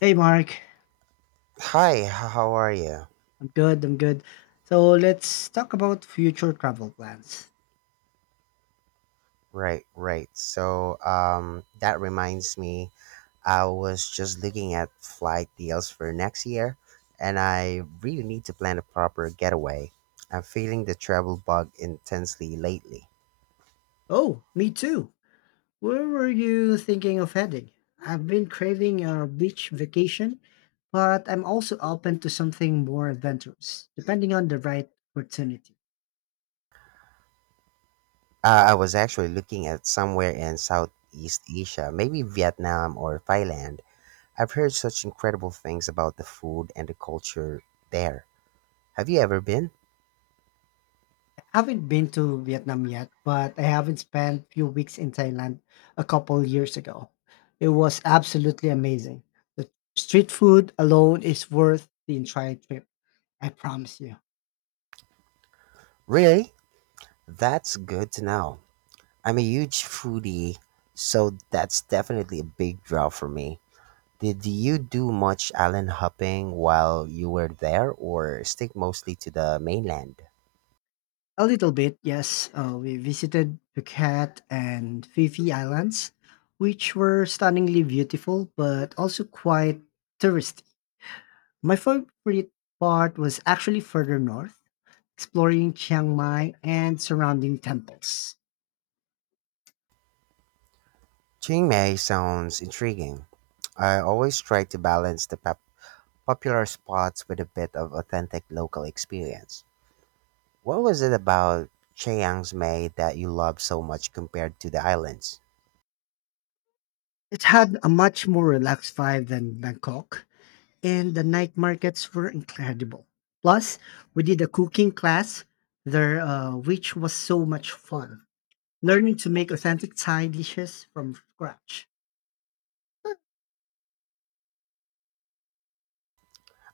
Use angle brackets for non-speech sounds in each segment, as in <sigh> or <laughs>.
Hey Mark, Hi, how are you? I'm good, I'm good. So let's talk about future travel plans. Right, right. That reminds me, I was just looking at flight deals for next year, and I really need to plan a proper getaway. I'm feeling the travel bug intensely lately. Oh, me too. Where were you thinking of heading? I've been craving a beach vacation, but I'm also open to something more adventurous, depending on the right opportunity. I was actually looking at somewhere in Southeast Asia, maybe Vietnam or Thailand. I've heard such incredible things about the food and the culture there. Have you ever been? I haven't been to Vietnam yet, but I haven't spent a few weeks in Thailand a couple years ago. It was absolutely amazing. The street food alone is worth the entire trip, I promise you. Really? That's good to know. I'm a huge foodie, so that's definitely a big draw for me. Did you do much island hopping while you were there or stick mostly to the mainland? A little bit, yes. We visited Phuket and Phi Phi Islands, which were stunningly beautiful but also quite touristy. My favorite part was actually further north, exploring Chiang Mai and surrounding temples. Chiang Mai sounds intriguing. I always try to balance the popular spots with a bit of authentic local experience. What was it about Chiang Mai that you loved so much compared to the islands? It had a much more relaxed vibe than Bangkok, and the night markets were incredible. Plus, we did a cooking class there, which was so much fun, learning to make authentic Thai dishes from scratch.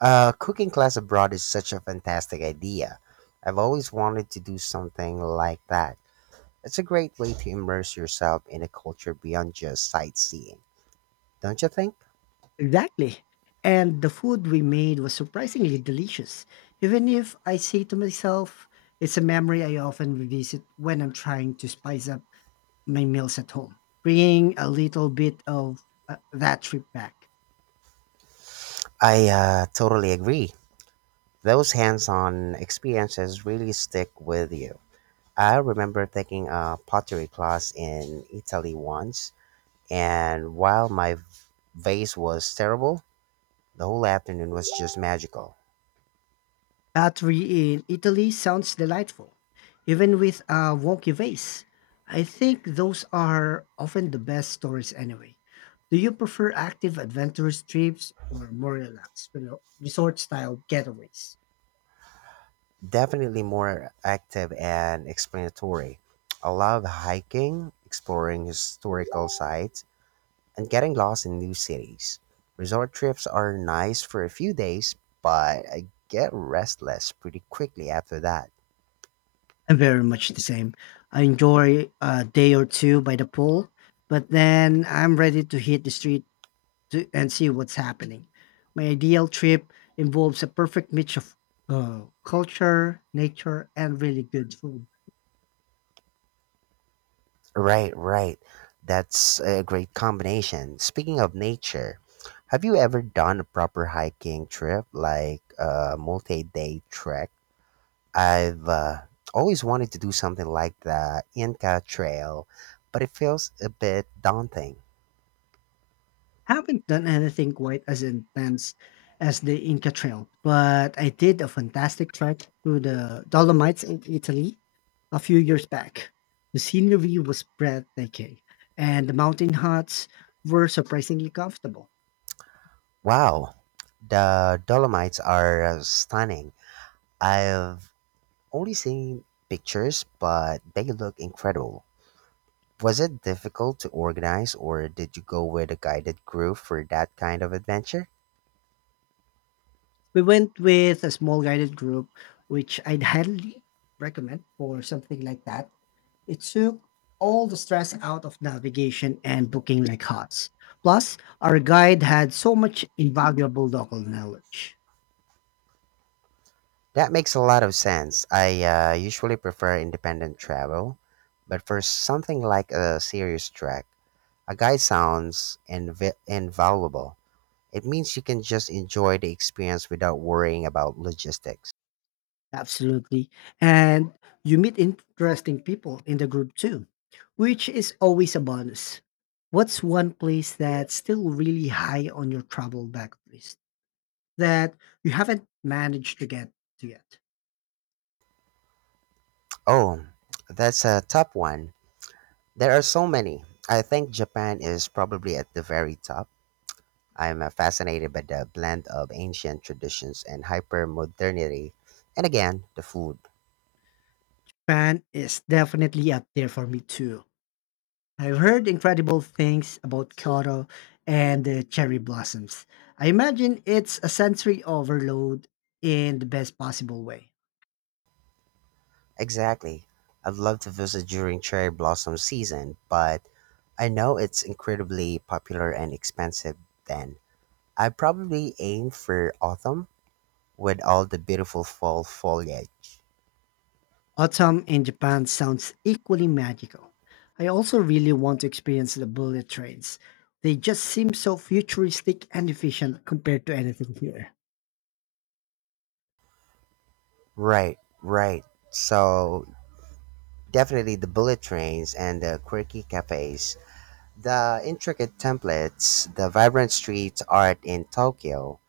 A cooking class abroad is such a fantastic idea. I've always wanted to do something like that. It's a great way to immerse yourself in a culture beyond just sightseeing, don't you think? Exactly. And the food we made was surprisingly delicious, even if I say to myself, it's a memory I often revisit when I'm trying to spice up my meals at home, bringing a little bit of that trip back. I totally agree. Those hands on experiences really stick with you. I remember taking a pottery class in Italy once, and while my vase was terrible, the whole afternoon was just magical. Battery in Italy sounds delightful, even with a wonky vase. I think those are often the best stories anyway. Do you prefer active adventurous trips or more relaxed, resort style getaways? Definitely more active and explanatory. I love hiking, exploring historical sites, and getting lost in new cities. Resort trips are nice for a few days, but I get restless pretty quickly after that. I'm very much the same. I enjoy a day or two by the pool, but then I'm ready to hit the street to and see what's happening. My ideal trip involves a perfect mix of culture, nature, and really good food. Right, right. That's a great combination. Speaking of nature, have you ever done a proper hiking trip, like a multi day trek? I've always wanted to do something like the Inca Trail, but it feels a bit daunting. Haven't done anything quite as intense as the Inca Trail, but I did a fantastic trek through the Dolomites in Italy a few years back. The scenery was breathtaking, and the mountain huts were surprisingly comfortable. Wow, the Dolomites are stunning. I've only seen pictures, but they look incredible. Was it difficult to organize, or did you go with a guided group for that kind of adventure? We went with a small guided group, which I'd highly recommend for something like that. It took all the stress out of navigation and booking like hot's. Plus, our guide had so much invaluable local knowledge. That makes a lot of sense. I usually prefer independent travel, but for something like a serious trek, a guide sounds invaluable. It means you can just enjoy the experience without worrying about logistics. Absolutely. And you meet interesting people in the group too, which is always a bonus. What's one place that's still really high on your travel backlist that you haven't managed to get to yet? Oh, that's a top one. There are so many. I think Japan is probably at the very top. I'm fascinated by the blend of ancient traditions and hyper modernity. And again, the food. Japan is definitely up there for me too. I've heard incredible things about Kyoto and the cherry blossoms. I imagine it's a sensory overload in the best possible way. Exactly. I'd love to visit during cherry blossom season, but I know it's incredibly popular and expensive then. I probably aim for autumn with all the beautiful fall foliage. Autumn in Japan sounds equally magical. I also really want to experience the bullet trains. They just seem so futuristic and efficient compared to anything here. Right, right. So definitely the bullet trains and the quirky cafes, the intricate templates, the vibrant street art in Tokyo.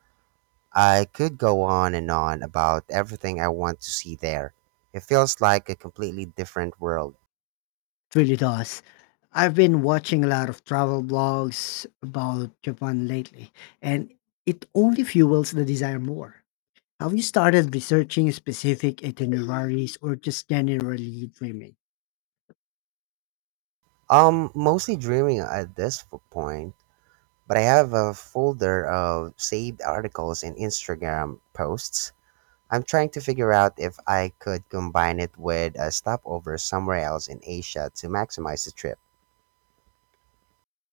I could go on and on about everything I want to see there. It feels like a completely different world. It really does. I've been watching a lot of travel blogs about Japan lately, and it only fuels the desire more. Have you started researching specific itineraries or just generally dreaming? Mostly dreaming at this point, but I have a folder of saved articles and Instagram posts. I'm trying to figure out if I could combine it with a stopover somewhere else in Asia to maximize the trip.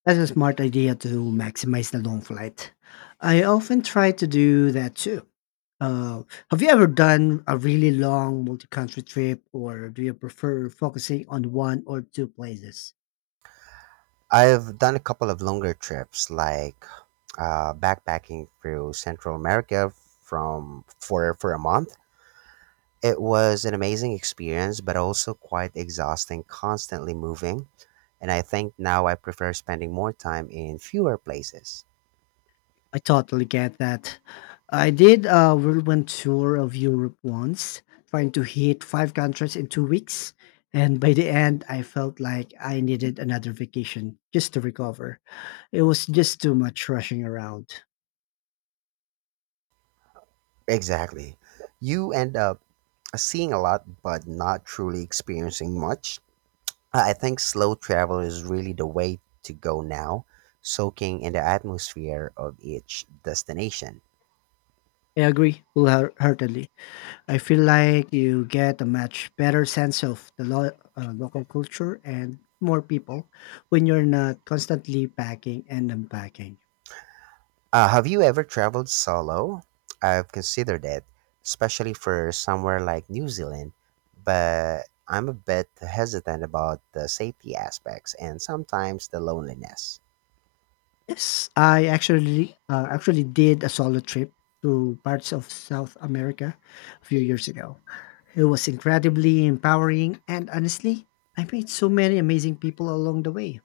That's a smart idea to maximize the long flight. I often try to do that too. Uh, have you ever done a really long multi country trip, or do you prefer focusing on one or two places? I've done a couple of longer trips, like backpacking through Central America from for a month. It was an amazing experience, but also quite exhausting, constantly moving. And I think now I prefer spending more time in fewer places. I totally get that. I did a whirlwind tour of Europe once, trying to hit five countries in 2 weeks. And by the end, I felt like I needed another vacation just to recover. It was just too much rushing around. Exactly. You end up seeing a lot, but not truly experiencing much. I think slow travel is really the way to go now, soaking in the atmosphere of each destination. I agree wholeheartedly. I feel like you get a much better sense of the local culture and more people when you're not constantly packing and unpacking. Have you ever traveled solo? I've considered it, especially for somewhere like New Zealand, but I'm a bit hesitant about the safety aspects and sometimes the loneliness. Yes, I actually did a solo trip to parts of South America a few years ago. It was incredibly empowering, and honestly, I met so many amazing people along the way.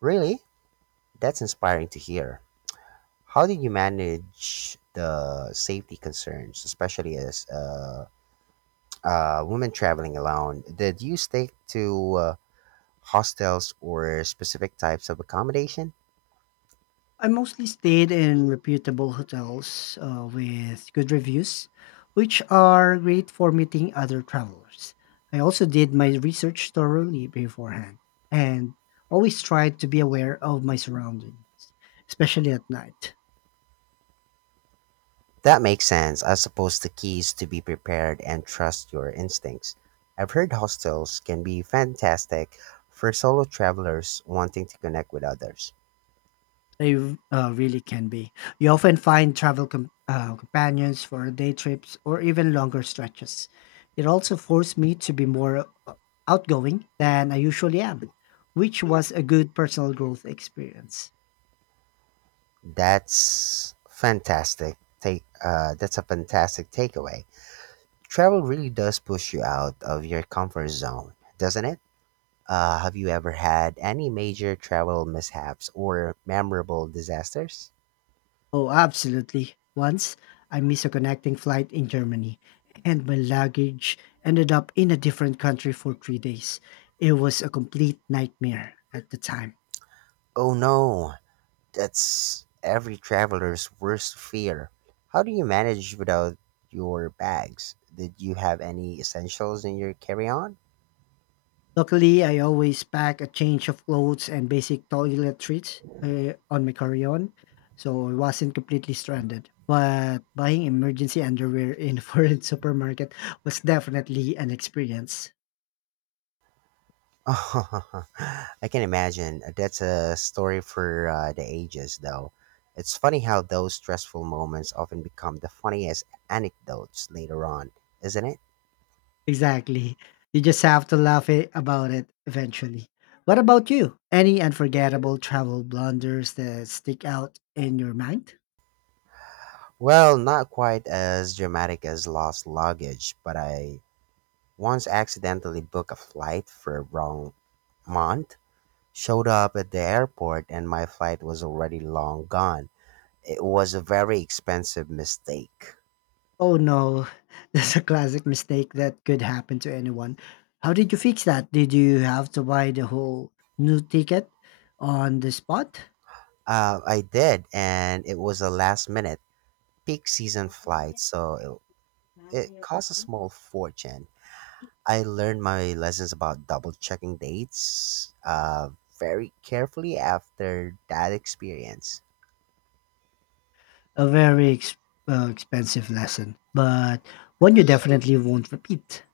Really? That's inspiring to hear. How did you manage the safety concerns, especially as women traveling alone, did you stick to hostels or specific types of accommodation? I mostly stayed in reputable hotels with good reviews, which are great for meeting other travelers. I also did my research thoroughly beforehand and always tried to be aware of my surroundings, especially at night. That makes sense. I suppose the key is to be prepared and trust your instincts. I've heard hostels can be fantastic for solo travelers wanting to connect with others. They really can be. You often find travel companions for day trips or even longer stretches. It also forced me to be more outgoing than I usually am, which was a good personal growth experience. That's fantastic. Take that's a fantastic takeaway. Travel really does push you out of your comfort zone, doesn't it? Have you ever had any major travel mishaps or memorable disasters? Oh, absolutely. Once I missed a connecting flight in Germany, and my luggage ended up in a different country for 3 days. It was a complete nightmare at the time. Oh no, that's every traveler's worst fear. How do you manage without your bags? Did you have any essentials in your carry on? Luckily, I always pack a change of clothes and basic toiletries on my carry-on, so I wasn't completely stranded. But buying emergency underwear in a foreign <laughs> supermarket was definitely an experience. <laughs> I can imagine. That's a story for the ages, though. It's funny how those stressful moments often become the funniest anecdotes later on, isn't it? Exactly. You just have to about it eventually. What about you? Any unforgettable travel blunders that stick out in your mind? Well, not quite as dramatic as lost luggage, but I once accidentally booked a flight for wrong month, showed up at the airport, and my flight was already long gone. It was a very expensive mistake. Oh no, <laughs> that's a classic mistake that could happen to anyone. How did you fix that? Did you have to buy the whole new ticket on the spot? I did, and it was a last minute peak season flight, so it cost a small fortune. I learned my lessons about double checking dates very carefully after that experience. A very expensive lesson, but one you definitely won't repeat.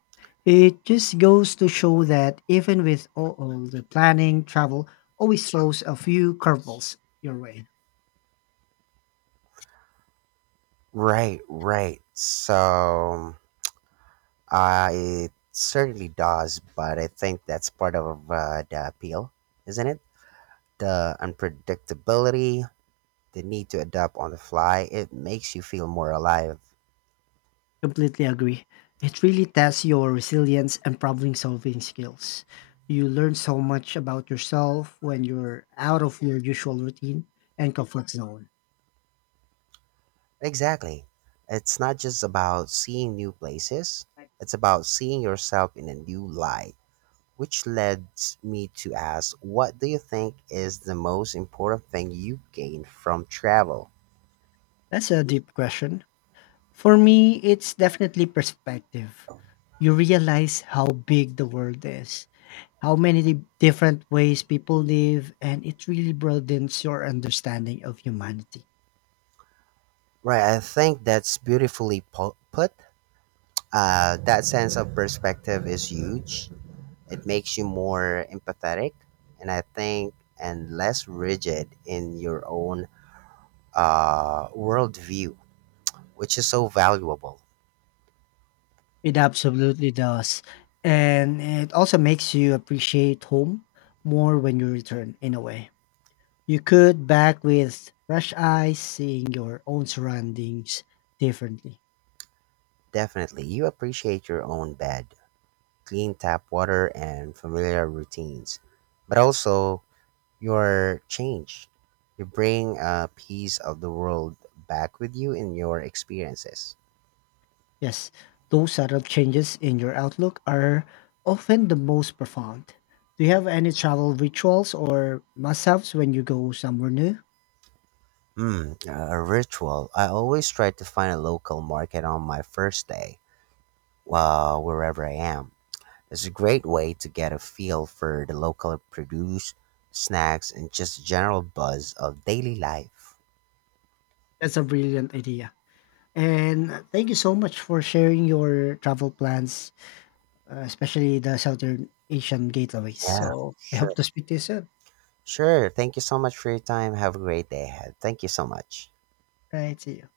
It just goes to show that even with all the planning, travel always throws a few curveballs your way. Right, right. So it certainly does, but I think that's part of the appeal, isn't it? The unpredictability, the need to adapt on the fly, it makes you feel more alive. Completely agree. It really tests your resilience and problem solving skills. You learn so much about yourself when you're out of your usual routine and comfort zone. Exactly. It's not just about seeing new places, it's about seeing yourself in a new light. Which leads me to ask, what do you think is the most important thing you gained from travel? That's a deep question. For me, it's definitely perspective. You realize how big the world is, how many different ways people live, and it really broadens your understanding of humanity. Right, I think that's beautifully put. That sense of perspective is huge. It makes you more empathetic, and I think, and less rigid in your own worldview, which is so valuable. It absolutely does. And it also makes you appreciate home more when you return, in a way. You could back with fresh eyes, seeing your own surroundings differently. Definitely, you appreciate your own bed, clean tap water, and familiar routines, but also your change. You bring a piece of the world back with you in your experiences. Yes, those subtle changes in your outlook are often the most profound. Do you have any travel rituals or must haves when you go somewhere new? Hmm, a ritual. I always try to find a local market on my first day, wherever I am. It's a great way to get a feel for the local produce, snacks, and just general buzz of daily life. That's a brilliant idea. And thank you so much for sharing your travel plans, especially the Southern Asian gateways. Yeah, So I hope sure. to speak to you soon. Sure. Thank you so much for your time. Have a great day ahead. Thank you so much. Right, see you.